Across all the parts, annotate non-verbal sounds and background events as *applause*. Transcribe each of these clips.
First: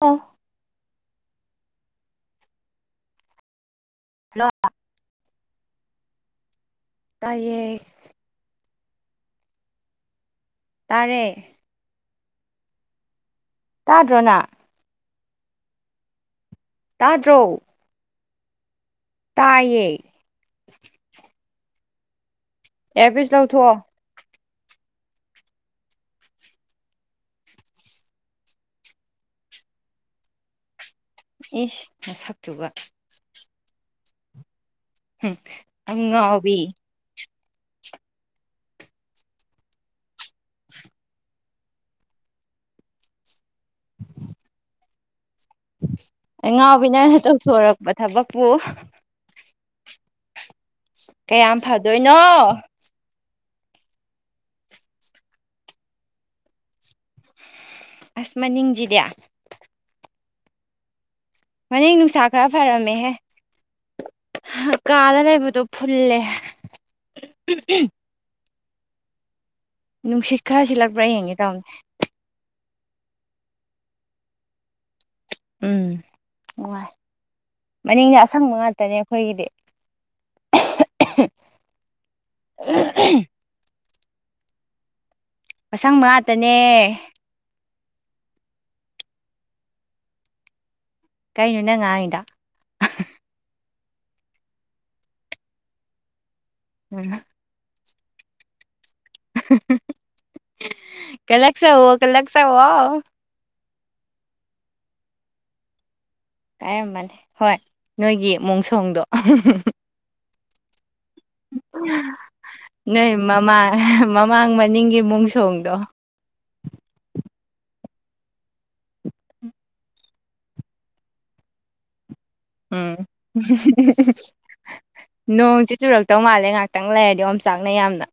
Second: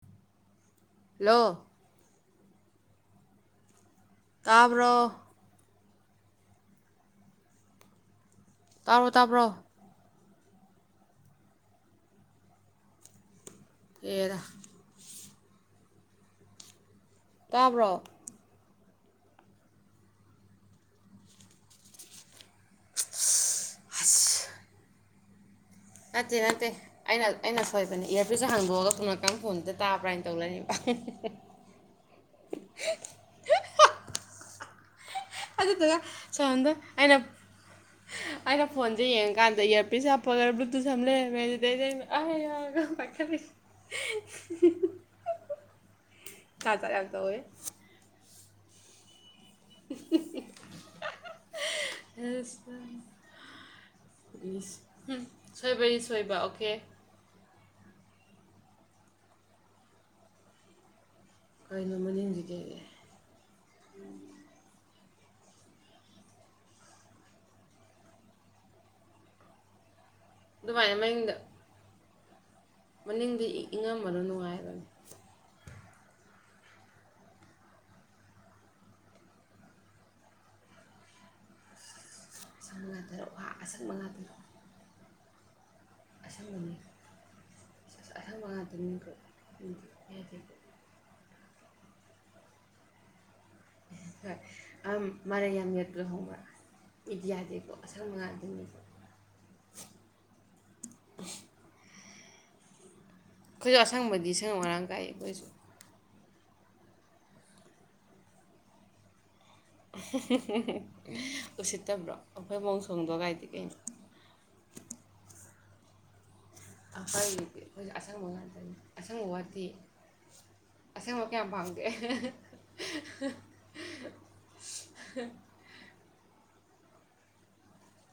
ꯑꯣ ꯂꯣ ꯍꯜꯂꯣ ꯇꯥꯕ꯭ꯔꯣ ꯇꯥꯌꯦ ꯇꯥꯔꯣ ꯇꯥꯕ꯭ꯔꯣ ꯇꯔꯦ ꯑꯦꯗ ꯇꯥꯗ꯭ꯔꯣꯅ ꯇꯥꯗ꯭ꯔꯣ ꯇꯥꯕ꯭ꯔꯣ ꯇꯥꯏꯌꯦ ꯑꯦꯕꯤꯁ ꯂꯧꯊꯣ ꯑꯁ ꯅꯠꯇꯦ ꯅꯠꯇꯦ ꯑꯩꯅ ꯑꯩꯅ ꯁꯣꯏꯕꯅꯦ ꯏꯌꯥꯔꯄꯤꯁ ꯍꯥꯡꯗꯣꯛꯑꯒ ꯁꯣꯝꯀꯟ ꯐꯣꯟꯗꯨꯗ ꯇꯥꯕ꯭ꯔꯥꯅ ꯇꯧꯔꯅꯤꯕ *inaudible* ꯏꯁ ꯃꯁꯛꯇꯨꯒ ꯑꯗꯨꯗꯨꯒ ꯑꯉꯥꯎꯕꯤ ꯁꯣꯝꯗ ꯑꯩꯅ *inaudible* ꯑꯩꯅ ꯐꯣꯟꯁꯦ ꯌꯦꯡꯉꯀꯥꯟꯗ ꯌꯥꯔꯄꯤꯁ ꯍꯥꯞꯄꯒ ꯕ꯭ꯂꯨꯇꯨꯠ ꯁꯝ ꯂꯩꯔꯝꯃꯦ ꯑꯗꯨꯗꯩꯗ ꯑꯒ ꯄꯥꯏꯈꯠꯂꯤ *unintelligible* ꯑꯩ ꯖꯥꯠ ꯖꯥꯠ ꯌꯥꯝ ꯉꯥꯎꯕꯤꯅꯅ ꯇꯧꯋꯦ ꯇꯧꯊꯣꯔꯛꯄ ꯊꯕꯛꯄꯨ ꯀꯌꯥꯝ ꯐꯗꯣꯏꯅꯣ ꯁꯣꯏꯕꯅꯤ ꯁꯣꯏꯕ ꯑꯣꯀꯦ ꯑꯁ ꯃꯅꯤꯡꯁꯤꯗꯤ ꯃꯅꯤꯡ ꯀꯩꯅꯣ ꯅꯨꯡꯁꯥ ꯈꯔ ꯃꯅꯤꯡꯁꯤꯗꯤ ꯐꯔꯝꯃꯦꯍꯦ ꯀꯥꯗ ꯂꯩꯕꯗꯣ ꯐꯨꯜꯂꯦ ꯅꯨꯡꯁꯤꯠ ꯈꯔ ꯑꯗꯨꯃꯥꯏꯅ ꯁꯤꯜꯂꯛꯄ꯭ꯔꯥ ꯃꯅꯤꯡꯗ ꯌꯦꯡꯒꯦ ꯇꯥꯅꯦ ꯃꯅꯤꯡꯗꯤ ꯏꯪꯉꯝꯃꯅ ꯅꯨꯡꯉꯥꯏꯔꯕꯅꯤ *inaudible* ꯎꯝ ꯅꯨꯉꯥꯏ ꯃꯅꯤꯡꯅ ꯑꯁꯪꯕ ꯉꯥꯛꯇꯅꯦ ꯈꯣꯏꯒꯤꯗꯤ *unintelligible* ꯑꯁꯟ ꯃꯉꯥ ꯇꯔꯨꯛ ꯋꯥ ꯑꯁꯟ ꯃꯉꯥ ꯇꯛ ꯃꯁꯪ ꯃꯥꯛꯇꯅꯦ ꯑꯊ ꯃꯥ ꯑꯗꯨ ꯀꯩꯅꯣ ꯅꯪ ꯉꯥꯡꯗ ꯍꯣꯏ ꯑ ꯃꯔꯩ ꯌꯥꯝꯃꯤ ꯑꯗꯨꯣ ꯍꯣꯡꯕ꯭ꯔ ꯎꯝ ꯏꯗꯤꯌꯥꯗꯦꯀꯣ ꯑꯁꯪ ꯉꯥꯏ ꯑꯗꯨꯝꯅꯤꯁꯦ ꯀꯂꯒꯁ ꯀꯂꯛꯁ ꯑꯩꯈꯣꯏꯁꯨ ꯑꯁꯪꯕꯗꯤ ꯁꯪꯉ ꯃꯔꯥꯡ ꯀꯥꯏ ꯑꯩꯈꯣꯏꯁꯨ ꯀꯥꯏꯔꯝꯕꯅꯤ ꯍꯣꯏ ꯅꯣꯏꯒꯤ ꯃꯣꯡꯁꯣꯡꯗꯣ *unintelligible* ꯎꯁꯤꯠꯇꯕ꯭ꯔꯣ ꯑꯩꯈꯣꯏ ꯃꯑꯣꯡ ꯅꯣꯏ ꯁꯣꯡꯗꯣ ꯀꯥꯏꯗꯤ ꯃꯃꯥꯡ ꯀꯩꯅꯣ ꯃꯃꯥꯡ ꯃꯅꯤꯡꯒꯤ ꯃꯨꯛ ꯁꯣꯡꯅꯤ ꯗ ꯍꯥꯏꯗꯤ ꯑꯩꯈꯣꯏ ꯑꯁꯪꯕ ꯉꯥꯛꯇꯅꯤ ꯑꯁꯪꯕ ꯋꯥꯇꯤ ꯑꯁꯦ ꯍ ꯀꯌꯥꯌꯥꯝ ꯐꯥꯡꯒꯦ ꯎꯝ ꯅꯣꯡꯁꯦ ꯆꯨꯔꯛꯇꯧ ꯃꯥꯜꯂꯦ ꯉꯥꯛꯇ ꯈꯤꯇꯪ ꯂꯩꯔꯗꯤ ꯌ ꯆꯥꯛꯅ ꯌꯥꯝꯅ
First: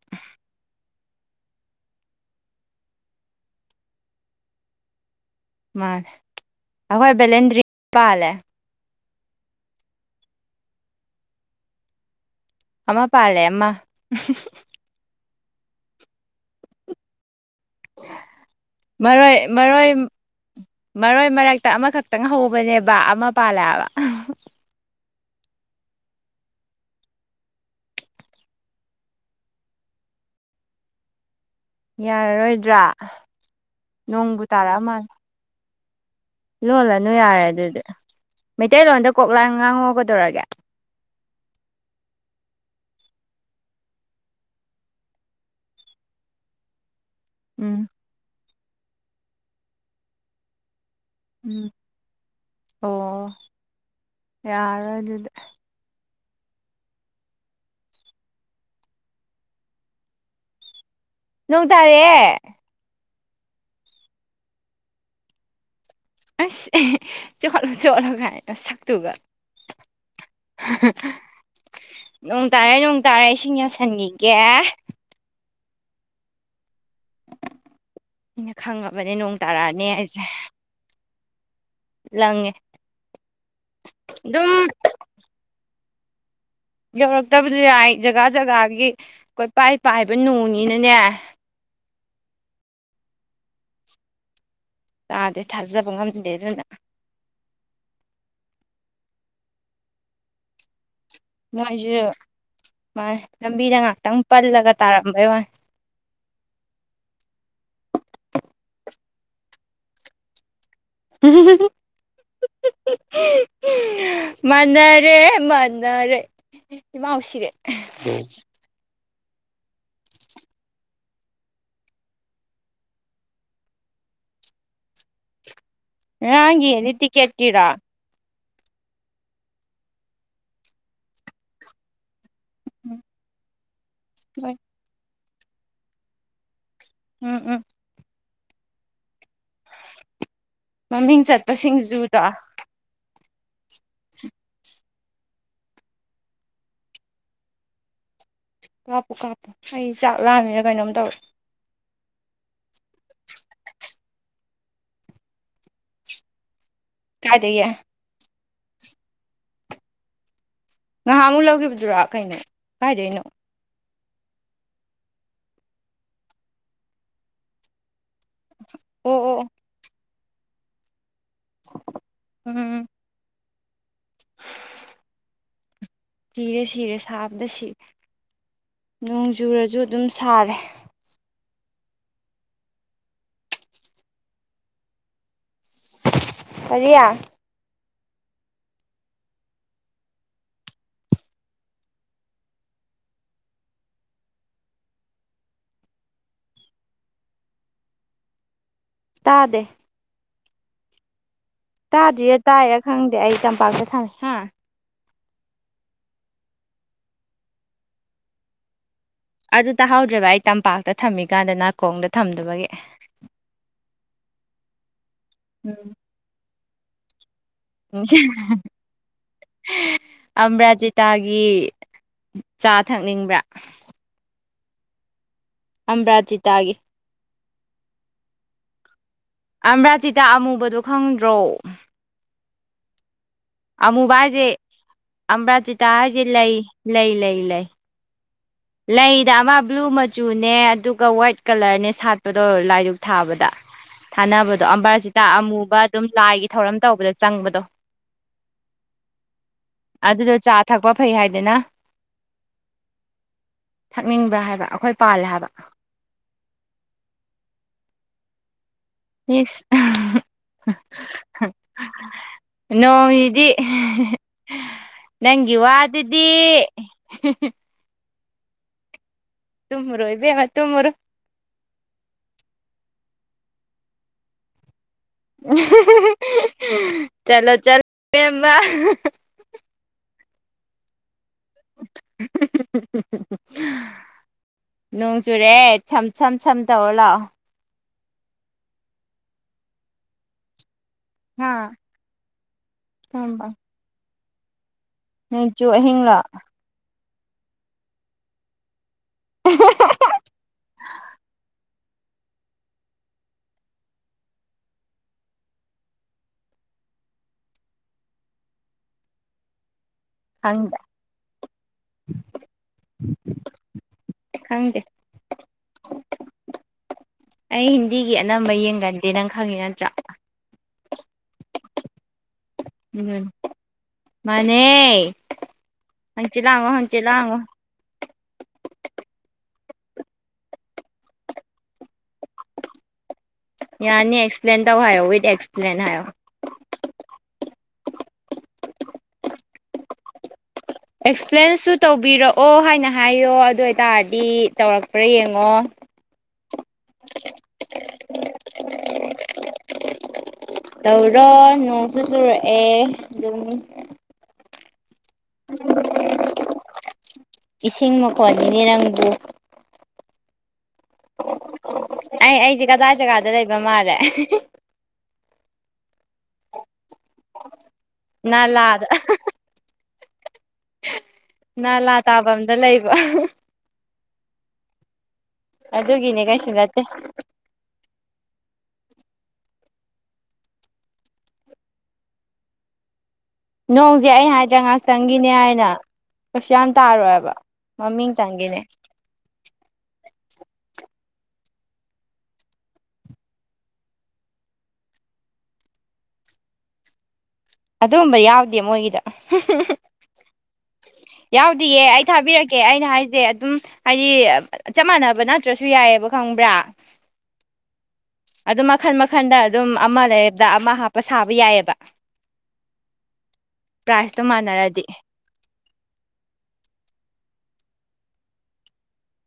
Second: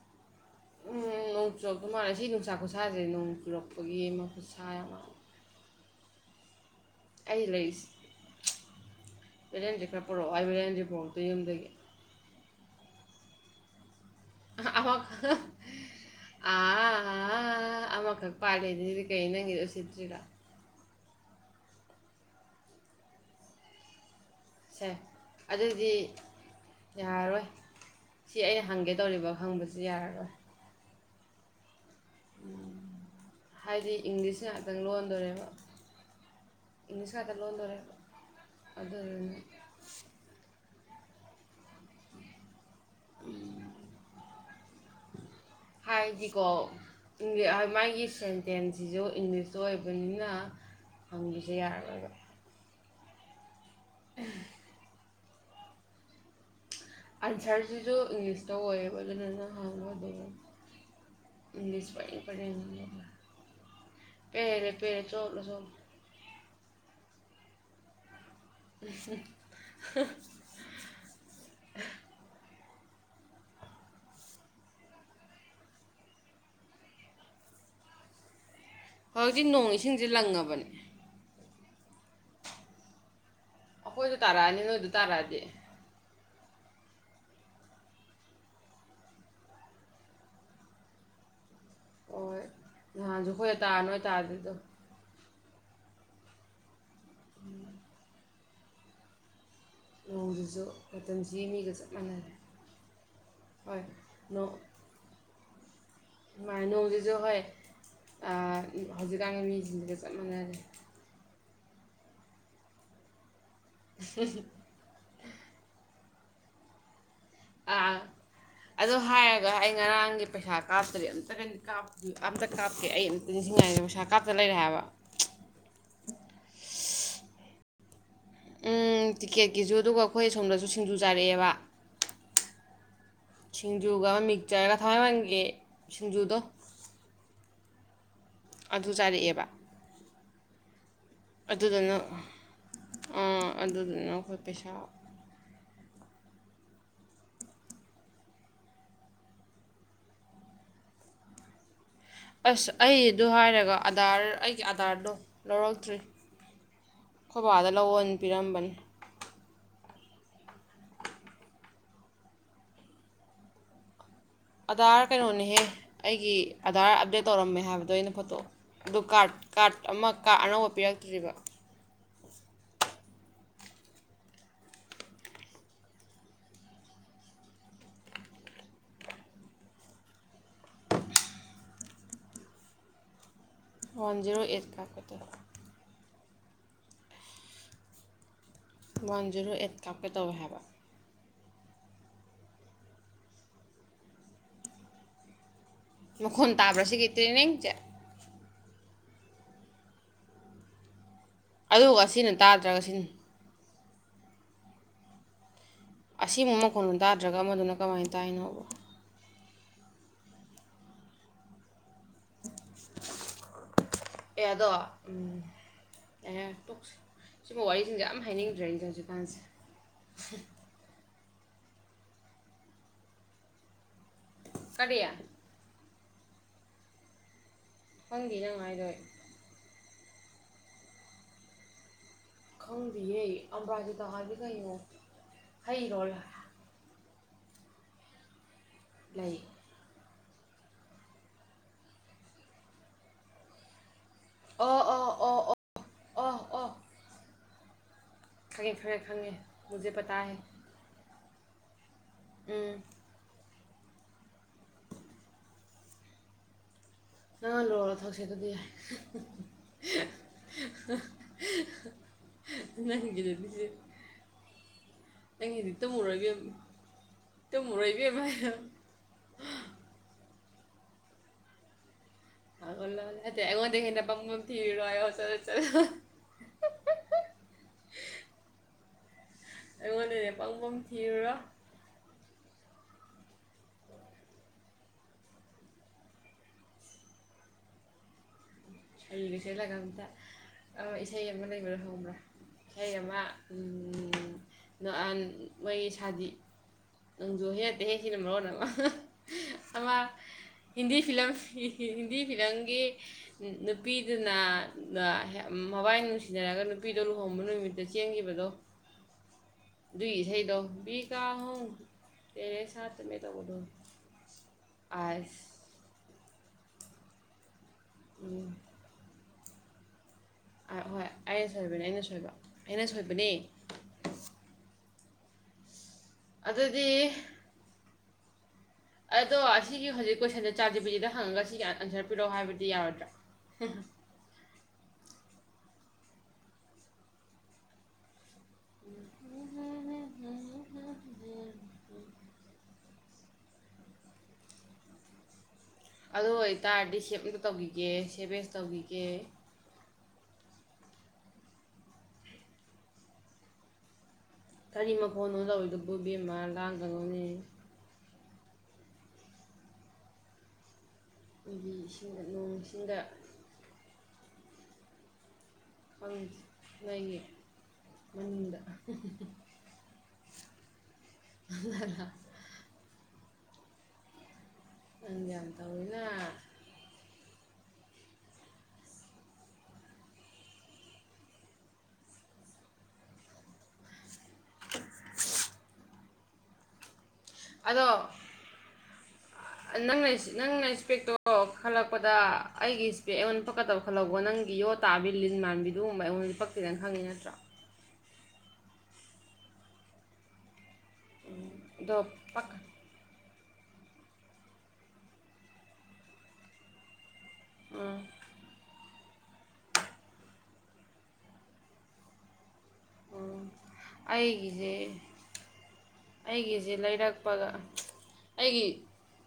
ꯎꯝ ꯅꯣꯡ ꯆꯨꯔꯄ ꯃꯥꯜꯂꯦ ꯁꯤ ꯅꯨꯡꯁꯥ ꯈꯨꯠꯁꯥꯁꯦ ꯅꯣꯡ ꯆꯨꯔꯛꯄꯒꯤ ꯑꯃ ꯈꯨꯠꯁꯥ ꯌꯥꯝ ꯃꯥꯅꯦ ꯑꯩꯈꯣꯏ ꯕꯦꯂꯦꯟ ꯗ꯭ꯔꯤꯡ ꯄꯥꯜꯂꯦ ꯕꯤꯔꯦꯟꯁ ꯈꯔ ꯄꯨꯔꯛꯑꯣ ꯑꯩ ꯕꯤꯔꯦꯟꯁ ꯄꯛꯇꯣꯏ ꯌꯨꯝꯗꯒꯤ ꯑꯃ ꯄꯥ ꯂꯩ ꯑꯃ ꯑ ꯑ ꯑꯃꯈꯛ ꯄꯥꯜꯂꯤꯦꯗꯗꯤ ꯀꯩ ꯃꯔꯣꯏ ꯅꯪꯒꯤꯨ ꯃꯔꯣꯏ ꯁꯤꯠꯇ꯭ꯔꯤꯔꯣ ꯃꯔꯣꯏ ꯃꯔꯛꯇ ꯑꯃꯈꯛꯇꯪ ꯍꯧꯕꯅꯦꯕ ꯑꯃ ꯄꯥꯜꯂꯛꯑꯕ ꯁꯦ ꯑꯗꯨꯗꯤ ꯌꯥꯔꯔꯣꯏ ꯁꯤ ꯑꯩꯅ ꯍꯪꯒꯦ ꯇꯧꯔꯤꯕ ꯈꯪꯕꯁꯨ ꯌꯥꯔꯔꯣꯏ ꯌꯥꯔꯔꯣꯏꯗ꯭ꯔꯥ ꯍꯥꯏꯗꯤ ꯅꯣꯡꯕꯨ ꯏꯪꯂꯤꯁ ꯉꯥꯛꯇꯪ ꯇꯥꯔꯛꯑ ꯃꯥꯜꯂꯦ ꯂꯣꯟꯗꯣꯔꯦꯕ ꯂꯣꯜꯂꯅꯨ ꯏꯪꯂꯤꯁ ꯉꯥꯛꯇ ꯌꯥꯔꯦ ꯑꯗꯨꯗꯤ ꯂꯣꯟꯗꯣꯔꯦꯕ ꯃꯩꯇꯩꯂꯣꯟꯗ ꯑꯗꯨꯗꯨꯅ ꯀꯣꯛꯂꯥꯡ ꯉꯥꯡꯍꯧꯒꯗꯧꯔꯒꯦ ꯍꯥꯏꯗꯤ ꯀꯣ ꯎꯝ ꯃꯥꯒꯤ ꯁꯦꯟꯇꯦꯟꯁꯁꯤꯁꯨ ꯏꯪꯂꯤꯁꯇ ꯑꯣꯏꯕꯅꯤꯅ ꯐꯝꯕꯤꯁꯦ ꯎꯝ ꯌꯥꯔꯒꯕ ꯑꯣ ꯌꯥꯔ ꯑꯗꯨꯗꯤ ꯑꯟꯁꯔꯁꯤꯁꯨ ꯏꯪꯂꯤꯁꯇ ꯑꯣꯏꯌꯦꯕ ꯑꯗꯨꯅꯅꯪ ꯍꯪꯉ ꯑꯗꯨꯅ ꯅꯣꯡ ꯏꯪꯂꯤꯁ ꯇꯥꯔꯛꯑꯦ ꯋꯥꯔꯤꯔꯦ ꯄꯦꯔꯦ ꯄꯦꯔꯦ ꯆꯣꯂ ꯆ ꯑꯁ ꯆꯠꯂꯣ ꯆꯠꯂꯣꯒꯥꯏ ꯁꯛꯇꯨꯒ ꯅꯣꯡ ꯇꯥꯔꯦꯣꯡ ꯇꯔꯥ ꯏꯁꯤꯡ ꯌꯥꯎꯁꯟꯉꯒꯦ ꯑꯩꯅ ꯈꯪꯉꯕꯅꯦ ꯅꯣꯡ ꯍꯧꯖꯤꯛꯇꯤ ꯇꯥꯔꯛꯑꯅꯤ ꯏꯁꯤꯡꯁꯦ ꯑꯩꯁꯦ ꯂꯪꯉꯕꯅꯦ ꯂꯪꯉꯦ ꯑꯩꯈꯣꯏꯗ ꯇꯥꯔꯛꯑꯅꯤ ꯑꯗꯨꯝ ꯅꯣꯏꯗ ꯇꯥꯔꯛꯑꯗꯤ ꯌꯧꯔꯛꯇꯕꯁꯨ ꯌꯥꯏ ꯖꯒꯥ ꯖꯒꯥꯒꯤ ꯀꯣꯏꯄꯥꯏ ꯄꯥꯏꯕ ꯅꯣꯡꯉꯤꯅꯅꯦ ꯍꯣꯏ ꯅꯍꯥꯟꯁꯨ ꯍꯈꯣꯏ ꯇꯥ ꯅꯣꯏ ꯇꯥꯗꯗꯣ ꯑꯥꯗꯗꯤ ꯊꯥꯖꯕ ꯉꯝꯗꯦ ꯑꯗꯨꯅ ꯅꯣꯡꯖꯨ ꯃꯣꯏꯁꯨ ꯃꯥ ꯂꯝꯕꯤꯗ ꯍꯣꯏ ꯉꯥꯛꯇꯪ ꯅꯣꯡ ꯄꯜꯂꯒ ꯇꯥꯔꯝꯕꯩ ꯋꯥꯏ ꯅꯣꯡꯁꯤꯁꯨ ꯍꯧꯖꯤꯛꯥꯟꯒ ꯃꯤꯁꯤꯡꯗꯨꯒ ꯆꯞ ꯃꯥꯟꯅꯔꯦ ꯃꯅꯔꯦ ꯃꯗꯔꯦ ꯏꯃ ꯍꯁꯤꯔꯦ ꯑꯥ ꯑꯗꯣ ꯍꯥꯏꯔꯒ ꯑꯩ ꯉꯔꯥꯡꯒꯤ ꯄꯩꯁꯥ ꯀꯥꯞꯇ꯭ꯔꯗꯤ ꯑꯇꯥ ꯑ ꯀꯥꯞꯀꯦ ꯑꯩ ꯑ ꯅꯤꯡꯁꯤꯡꯉꯥꯏꯦ ꯃꯁꯥ ꯊꯛꯀꯥ ꯆ ꯂꯩꯔ ꯍꯥꯏꯕ ꯉꯅꯤꯠꯇꯤ ꯀꯦꯀꯔꯥ ꯎꯝ ꯇꯤꯛꯀꯦꯠꯀꯤꯁꯨ ꯑꯗꯨꯒ ꯑꯩꯈꯣꯏ ꯑꯁꯣꯝꯗꯁꯨ ꯁꯤꯡꯖꯨ ꯆꯥꯔꯛꯑꯦꯕ ꯁꯤꯡꯖꯨꯒ ꯎꯝ ꯃꯤꯛꯆꯔꯒ ꯊꯋꯥꯏꯃꯟꯒꯦ ꯁꯤꯡꯖꯨꯗꯣ ꯎꯝ ꯎꯝ ꯑꯗꯨ ꯆꯥꯔꯛꯑꯦꯕ ꯃꯃꯤꯡ ꯆꯠꯄ ꯑꯗꯨꯗꯨꯅ ꯁꯤꯡꯖꯨꯗ ꯑꯗꯨꯗꯨꯅ ꯑꯩꯈꯣꯏ ꯄꯩꯁꯥ ꯀꯥꯞꯄꯨ ꯀꯥꯞꯄꯨ ꯑꯩ ꯆꯥꯛ ꯂꯥꯃꯤꯅ ꯀꯩꯅꯣꯝ ꯇꯧꯔꯦ ꯑꯁ ꯑꯩꯗꯨ ꯍꯥꯏꯔꯒ ꯑꯗꯥꯔ ꯑꯩꯒꯤ ꯑꯗꯥꯔꯗꯣ ꯂꯧꯔꯛꯇ꯭ꯔꯤ ꯑꯩꯈꯣꯏ ꯀꯥꯏꯗꯒꯤ ꯕꯥꯗ ꯂꯑꯣꯟ ꯄꯤꯔꯝꯕꯅꯤ ꯉꯍꯥꯛꯃꯨꯛ ꯂꯧꯈꯤꯕꯗꯨꯔꯥ ꯀꯩꯅꯣ ꯀꯥꯏꯗꯩꯅꯣ ꯑꯙꯥꯔ ꯀꯩꯅꯣꯅꯤꯍꯦ ꯑꯩꯒꯤ ꯑꯙꯥꯔ ꯑꯞꯗꯦꯠ ꯇꯧꯔꯝꯃꯦ ꯍꯥꯏꯕꯗꯣ ꯑꯩꯅ ꯐꯣꯇꯣ ꯑꯗꯨ ꯑꯣ ꯀꯥꯔꯠ ꯑꯣ ꯑꯣ ꯀꯥꯔꯠ ꯑꯃ ꯀꯥꯔ ꯑꯅꯧꯕ ꯄꯤꯔꯛꯇ꯭ꯔꯤꯕ ꯎꯝ ꯁꯤꯔꯦ ꯁꯤꯔꯦ ꯁꯥꯕꯗ ꯁꯤꯔꯦ ꯅꯣꯡ ꯆꯨꯔꯁꯨ ꯑꯗꯨꯝ ꯁꯥꯔꯦ ꯋꯥꯟ ꯖꯤꯔꯣ ꯑꯩꯠ ꯀꯥꯞꯇꯥ ꯀꯔꯤꯌꯥ ꯋꯥꯟ ꯖꯦꯔꯣ ꯑꯩꯠ ꯀꯥꯞꯀꯦ ꯇꯧꯋꯦ ꯍꯥꯏꯕ ꯃꯈꯣꯟ ꯇꯥꯕ꯭ꯔꯥ ꯁꯤꯒꯤ ꯇ꯭ꯔꯦꯅꯤꯡꯁꯦ ꯇꯥꯗꯦ ꯑꯗꯨꯒ ꯑꯁꯤꯅ ꯇꯥꯗ꯭ꯔꯤꯔ ꯇꯥꯏꯌꯦ ꯇꯥꯗ꯭ꯔꯒ ꯁꯤꯅ ꯈꯪꯗꯦ ꯑꯩ ꯇꯝꯄꯥꯛꯇ ꯊꯝꯃꯦ ꯍꯥ ꯑꯁꯤꯃꯨꯛ ꯃꯈꯣꯟꯂꯣ ꯇꯥꯗ꯭ꯔꯒ ꯑꯃꯗꯨꯅ ꯀꯃꯥꯏꯅ ꯇꯥꯏꯅꯣꯕ ꯑꯗꯨ ꯇꯥꯍꯧꯗ꯭ꯔꯦꯕ ꯑꯩ ꯇꯝꯄꯥꯛꯇ ꯊꯝꯃꯤꯀꯥꯟꯗ ꯅꯥꯀꯣꯡꯗ ꯊꯝꯗꯕꯒꯤ ꯑꯦꯗꯣ ꯎꯝ ꯁꯤꯒꯨꯝꯕ ꯋꯥꯔꯤꯁꯤꯡꯁꯦ ꯌꯥꯝ ꯍꯥꯏꯅꯤꯡꯗ꯭ꯔꯦ ꯑꯩꯁꯦ ꯍꯧꯖꯤꯛꯀꯥꯟꯁꯦ ꯒꯤ ꯆꯥ ꯊꯛꯅꯤꯡꯕ꯭ꯔꯥ ꯀꯔꯌꯥ ꯑꯝꯕ꯭ꯔꯥꯖꯤꯇꯥꯒꯤꯦ ꯈꯪꯗꯤ ꯅꯪ ꯍꯥꯏꯔꯤꯗꯣ ꯑꯩ ꯑ꯭ꯔꯥꯇꯤ *unintelligible* ꯇꯥ ꯑꯃꯨꯕꯗꯨꯣ ꯈꯪꯗ꯭ꯔꯣ ꯈꯪꯗꯤꯌꯦ ꯑꯝꯕ꯭ꯔꯥꯖꯤꯇꯥ ꯑꯃꯨꯕꯥ ꯍꯥꯏꯗꯤ ꯍꯥꯏꯁꯦ ꯀꯩꯅꯣ ꯑ꯭ꯝꯕꯥꯖꯤꯇꯥ ꯍꯩꯔꯣ ꯍꯥꯏꯁꯦ ꯂꯩ ꯂꯩ ꯂꯩ ꯂꯩ ꯂꯩ ꯂꯩꯗꯕ ꯑꯃ ꯕ꯭ꯂꯨ ꯃꯆꯨ ꯃꯆꯨꯅꯦ ꯑꯗꯨꯒ ꯋꯥꯏꯠ ꯀꯂꯔꯅꯦ ꯁꯥꯠꯄꯗꯣ ꯂꯥꯏꯔꯨꯛ ꯊꯥꯕꯗ ꯊꯥꯅꯕꯗꯣ ꯑꯣ ꯑꯣ ꯑꯕꯥꯔꯖꯤꯇꯥ ꯑꯣ ꯑꯣ ꯑꯃꯨꯕ ꯑꯗꯨꯝ ꯑꯣ ꯂꯥꯏꯒꯤ ꯑꯣ ꯊꯧꯔꯝ ꯇꯧꯕꯗ ꯆꯪꯕꯗꯣ ꯈꯪ ꯃꯦ *unintelligible* ꯄ ꯅ *unintelligible* ꯎꯝ ꯊꯛꯅꯤꯡꯕ ꯍꯥꯏꯕ ꯑꯩꯈꯣꯏ ꯄꯥꯜꯂꯦ ꯍꯥꯏꯕ ꯅꯪꯅ ꯂꯣꯜꯂꯒ ꯊꯧꯁꯦ ꯑꯗꯨꯗꯤ ꯌꯥꯏ ꯁ ꯅꯣ ꯏꯗꯤ ꯅꯪꯒꯤꯗꯨꯗꯤꯁꯦ ꯅꯪ ꯏ ꯅꯪꯒꯤꯗꯤ ꯋꯥ ꯇꯨꯝꯃꯨꯔꯣ ꯑꯗꯨꯗꯤ ꯏꯕꯦꯝꯃ ꯍ ꯇꯨꯃꯔꯣ ꯏꯕꯦ ꯃꯥ ꯇꯨꯝꯃꯔ ꯍꯥꯏꯒꯜꯉꯣꯟꯅ ꯊ ꯆꯂꯣ ꯆ *unintelligible* ꯑꯩꯉꯣꯟꯗꯩ ꯍꯦꯟꯅ ꯄꯪꯕ ꯑꯃ ꯊꯤꯔꯨꯔꯣ *inaudible* ꯅꯣꯡ ꯆꯨꯔꯦ ꯁꯝ ꯁꯝ ꯁꯝ ꯇꯧꯔ ꯂꯥꯛꯑꯣ ꯑꯁꯦꯂ ꯀꯝꯗ ꯑ ꯏꯁꯩ ꯑꯃ ꯍꯥ ꯂꯩꯕꯗꯣ ꯈꯪꯕ꯭ꯔꯥ ꯏꯁꯩ ꯑꯃ ꯊꯝꯕ ꯅꯍꯥꯟ ꯅꯣꯏꯆꯨ ꯃꯣꯏꯒꯤ ꯑꯍꯤꯡꯂꯣ ꯁꯥꯗꯤ ꯅꯪꯁꯨ ꯍꯦꯛꯇ ꯍꯦꯛ ꯁꯤꯅ ꯃꯔꯣ ꯅꯪ ꯑꯃ ꯍꯤꯟꯗꯤ ꯐꯤꯂꯝ ꯍꯤꯟꯗꯤ ꯐꯤꯂꯝꯒꯤ ꯅꯨꯄꯤꯗꯨꯅ ꯃꯕꯥꯏ ꯅꯨꯡꯁꯤꯅꯔꯒ ꯅꯨꯄꯤꯗꯣ ꯂꯨꯍꯣꯡꯕ ꯅꯨꯃꯤꯠꯇ ꯆꯦꯟꯈꯤꯕꯗꯣ ꯗꯣ *inaudible* ꯗꯨꯒꯤ ꯏꯁꯩꯗꯣ ꯈꯪꯗ ꯚꯤꯒꯥ ꯍꯣ ꯇꯦꯔꯦ ꯁꯥꯠꯇ ꯃꯦ ꯇꯧꯕꯗ ꯈꯪꯗꯦ ꯑꯩ ꯍꯤꯟꯗꯤꯒꯤ ꯎꯝ ꯑꯅꯝꯕ ꯌꯦꯡꯒꯗꯦ ꯅꯪ ꯈꯪꯉꯤ ꯅꯠꯇ꯭ꯔꯥ ꯑ ꯍꯣꯏ ꯑꯩꯅ ꯁꯣꯏꯕꯅꯦ ꯑꯩꯅ ꯁꯣꯏꯕ ꯑꯩꯅ ꯎ ꯁꯣꯏꯕꯅꯦ ꯃꯅꯦ ꯍꯪꯆꯤ ꯂꯉꯣ ꯍꯪꯆꯤ ꯑꯗꯨꯗꯤ ꯂꯥꯡꯉꯣ ꯑꯗꯣ ꯑꯁꯤꯒꯤ ꯍꯧꯖꯤꯛ ꯀꯣꯏꯁꯟꯦ ꯆꯥꯟꯦꯄꯨꯖꯤꯗ ꯍꯪꯉꯒ ꯁꯤ ꯀꯌꯥꯟ ꯑꯟꯁꯔ ꯄꯤꯔꯛꯑꯣ ꯍꯥꯏꯕꯗꯤ ꯌꯥꯔꯣꯏꯗ꯭ꯔꯥ ꯍꯥꯏꯣ ꯠ ꯑꯦꯁꯄ꯭ꯂ ꯍꯥꯏ *unintelligible* ꯑꯦꯛꯁꯄ꯭ꯂꯦꯟꯁꯨ ꯇꯧꯕꯤꯔꯛꯑꯣ ꯍꯥꯏꯅ ꯍꯥꯏꯌꯣ ꯑꯗꯨ ꯑꯣꯏꯇꯥꯔꯗꯤ ꯇꯧꯔꯛꯄ꯭ꯔꯥ ꯌꯦꯡꯉꯣ ꯑꯗꯨ ꯑꯣꯏ ꯇꯔꯗꯤ ꯁꯦꯇ ꯇꯧꯈꯤꯒꯦ ꯁꯦꯚꯁ ꯇꯧꯈꯤꯒꯦ ꯇꯧꯔꯣ ꯅꯣꯡꯁꯨ ꯆꯨꯔꯛꯑꯦ ꯑꯗꯨꯝ ꯀꯔꯤ ꯃꯈꯣꯟꯅꯣ ꯇꯧꯔꯤꯗꯕꯨ ꯕꯦꯝꯃꯥ ꯂꯥꯡꯒꯅꯣꯅꯦ ꯍꯋꯥꯅꯤꯅꯦꯔꯪꯕꯨ ꯑꯩꯒꯤ ꯏꯁꯤꯡꯗ ꯑꯩ ꯅꯣꯡ ꯑꯩꯁꯦ ꯀꯗꯥꯏ ꯏꯁꯤꯡꯗ ꯖꯒꯥꯗ ꯂꯩꯕ ꯃꯥꯜꯂꯦ ꯑꯪ ꯂꯩꯌꯦ ꯃꯗ ꯅꯥꯂꯥꯗ ꯅꯂꯥ ꯇꯥꯐꯝꯗ ꯂꯩꯕ ꯑ ꯑꯗꯨꯒꯤꯅꯦ ꯀꯩꯁꯨꯒꯠꯇꯦ ꯅꯣꯡꯁꯦ ꯑꯩ ꯍꯥꯏꯗ꯭ꯔꯥ ꯉꯍꯥꯛꯇꯪꯒꯤꯅꯦ ꯍꯥꯏꯅ ꯀꯩꯁꯨ ꯌꯥꯝ ꯇꯥꯔꯣꯏꯑꯕ ꯃꯃꯤ ꯇꯒꯅꯦ ꯅ ꯅꯪꯅ ꯏꯁꯄꯦꯛꯇꯣ ꯈꯜꯂꯛꯄꯗ ꯑꯩꯒꯤ ꯏꯁꯄꯦꯛ ꯑꯩꯉꯣꯟꯗ ꯐꯛꯀꯗꯕ ꯈꯜꯍꯧꯕꯣ ꯅꯪ ꯒꯤꯌꯣ ꯇꯥꯕꯤ ꯂꯤꯟ ꯃꯥꯟꯕꯤꯗꯨꯨꯝꯕ ꯑꯩꯉꯣꯟꯗ ꯄꯛꯤꯗꯅ ꯈꯪꯉꯤ ꯅꯠꯇ꯭ꯔꯣ ꯑꯗꯨꯕ ꯌꯥꯎꯗꯦ ꯃꯣꯏꯒꯤꯗ ꯌꯥꯎꯗꯤꯌꯦ ꯑꯗꯣ ꯑꯩ ꯄꯛ ꯊꯥꯕꯤꯔꯛꯀꯦ ꯑꯩꯅ ꯍꯥꯏꯁꯦ ꯑꯗꯨꯝ ꯍꯥꯏꯗꯤ ꯆꯞ ꯃꯥꯟꯅꯕ ꯅꯠꯇ꯭ꯔꯁꯨ ꯌꯥꯏꯑꯕ ꯈꯪꯕ꯭ꯔꯥ ꯎꯝ ꯑꯗꯨ ꯃꯈꯟ ꯃꯈꯟꯗ ꯑꯗꯨꯝ ꯑꯃ ꯂꯩꯔꯔꯕꯗ ꯑꯃ ꯍꯥꯞꯄ ꯁꯥꯕ ꯌꯥꯏꯑꯕ ꯎꯝ ꯄ꯭ꯔꯥꯏꯖꯇꯣ ꯃꯥꯟꯅꯔꯗꯤ ꯑꯩꯒꯤꯁꯤꯦ ꯂꯩꯔꯛꯄꯒ ꯑꯩꯒꯤ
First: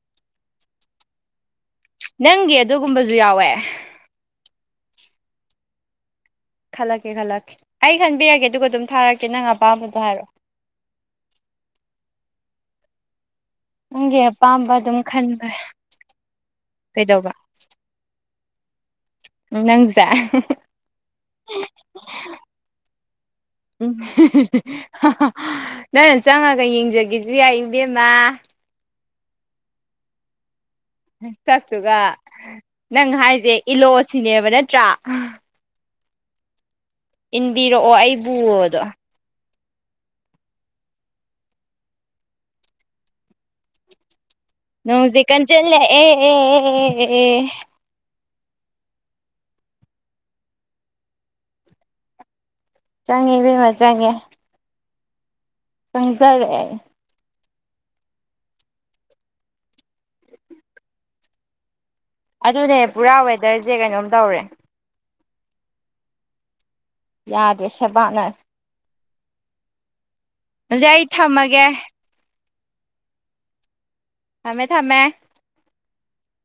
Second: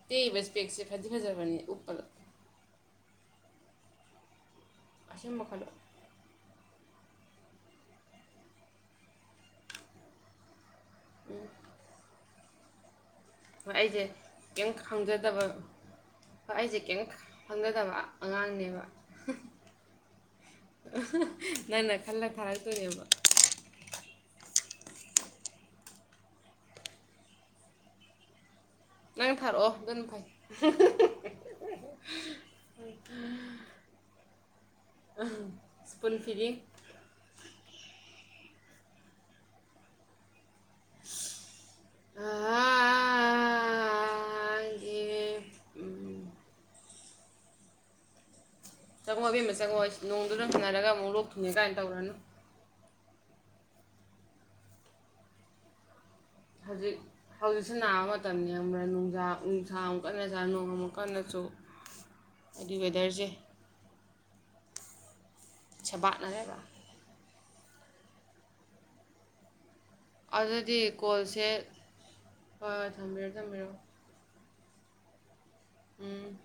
ꯇꯦꯛꯏꯕ ꯏꯁꯄꯦꯛꯁꯦ ꯐꯗꯤ ꯐꯖꯕꯅꯦ ꯅꯪꯒꯤ ꯑꯗꯨꯒꯨꯝꯕꯁꯨ ꯌꯥꯎꯋꯦ ꯑꯁꯤꯁꯨꯝ ꯃꯈ ꯈꯜꯂ ꯈꯜꯂꯛꯀꯦ ꯈꯜꯂꯛꯀꯦ ꯑꯩ ꯈꯟꯕꯤꯔꯒꯦ ꯑꯗꯨꯒ ꯑꯗꯨꯝ ꯊꯥꯔꯛꯀꯦ ꯅꯪ ꯑꯄꯥꯝꯕꯗꯣ ꯍꯥꯏꯔꯛꯑꯣ ꯎꯝ ꯍꯣꯏ ꯑꯩꯁꯦ ꯅꯪꯒꯤ ꯀꯔꯤꯝ ꯑꯄꯥꯝꯕ ꯑꯗꯨꯝ ꯈꯪꯖꯗꯕ ꯈꯟꯕ ꯍꯣꯏ ꯑꯩꯁꯦ ꯀꯔꯤꯝ ꯀꯩꯗꯧꯕ ꯈꯪꯖꯗꯕ ꯑꯉꯥꯡꯅꯦꯕ ꯅꯪꯁꯦ ꯅꯪꯅ ꯈꯜꯂ ꯊꯥꯔꯛꯇꯣꯏ ꯎꯝ ꯅꯪꯅ ꯆꯪꯉꯒ ꯌꯦꯡꯖꯒꯦꯁꯤ ꯌꯥꯏ ꯏꯕꯦꯝꯃ ꯅꯪꯊꯔꯣꯑꯣ ꯑꯗꯨꯅꯐꯩ ꯆꯠꯠꯇꯨꯒ ꯅꯪ ꯍꯥꯏꯁꯦ ꯏꯂꯣꯁꯤꯅꯦꯕ ꯅꯠꯇ꯭ꯔꯥ ꯁꯤꯄꯟ ꯐꯔꯤ ꯏꯟꯕꯤꯔꯛꯑꯣ ꯑꯩꯕꯨꯗꯣ ꯑ ꯅꯣꯡꯁꯤ ꯀꯟ ꯆꯜꯂ ꯑꯦ ꯆꯪꯉꯣ ꯑꯕꯦꯝ ꯑꯃ ꯆꯪꯉꯛꯑꯣ ꯑꯩꯁ ꯅꯣꯡꯗꯨꯗꯪ ꯁꯥꯟꯅꯔꯒ ꯑꯃꯨꯛ ꯂꯣꯛꯈꯤꯅꯦ ꯀꯥꯏꯅ ꯇꯧꯔꯅꯨ ꯆꯪꯉꯦꯕꯦꯝꯃ ꯆꯪꯉꯦ ꯆꯪꯁꯔꯦ ꯍꯧꯖꯤꯛꯁꯤ ꯅꯥꯕ ꯃꯇꯝꯅꯤ ꯑꯃ ꯅꯨꯡꯁꯥ ꯅꯨꯡꯁꯥ ꯑꯃꯨꯛꯀꯟꯅ ꯁꯥꯥ ꯅꯣꯡ ꯑꯃꯨꯛ ꯀꯟꯅꯁꯨ ꯑꯗꯨꯅꯦ ꯄꯨꯔꯥ ꯋꯦꯗꯔꯁꯦ ꯀꯩꯅꯣꯝ ꯇꯧꯔꯦ ꯆꯕꯥꯅꯔꯦꯕ ꯌꯥꯗ꯭ꯔꯦ ꯁꯦꯕꯥꯥꯛꯅ ꯑꯗꯨꯗꯤ ꯍꯧꯖꯤꯛ ꯑꯩ ꯀꯣꯜꯁꯦ ꯊꯝꯃꯒꯦ ꯍꯣꯏ ꯊꯝꯕꯤꯔꯣ ꯊꯝꯕꯤꯔꯣ ꯊꯝꯃꯦ ꯊꯃꯦ ꯎꯝ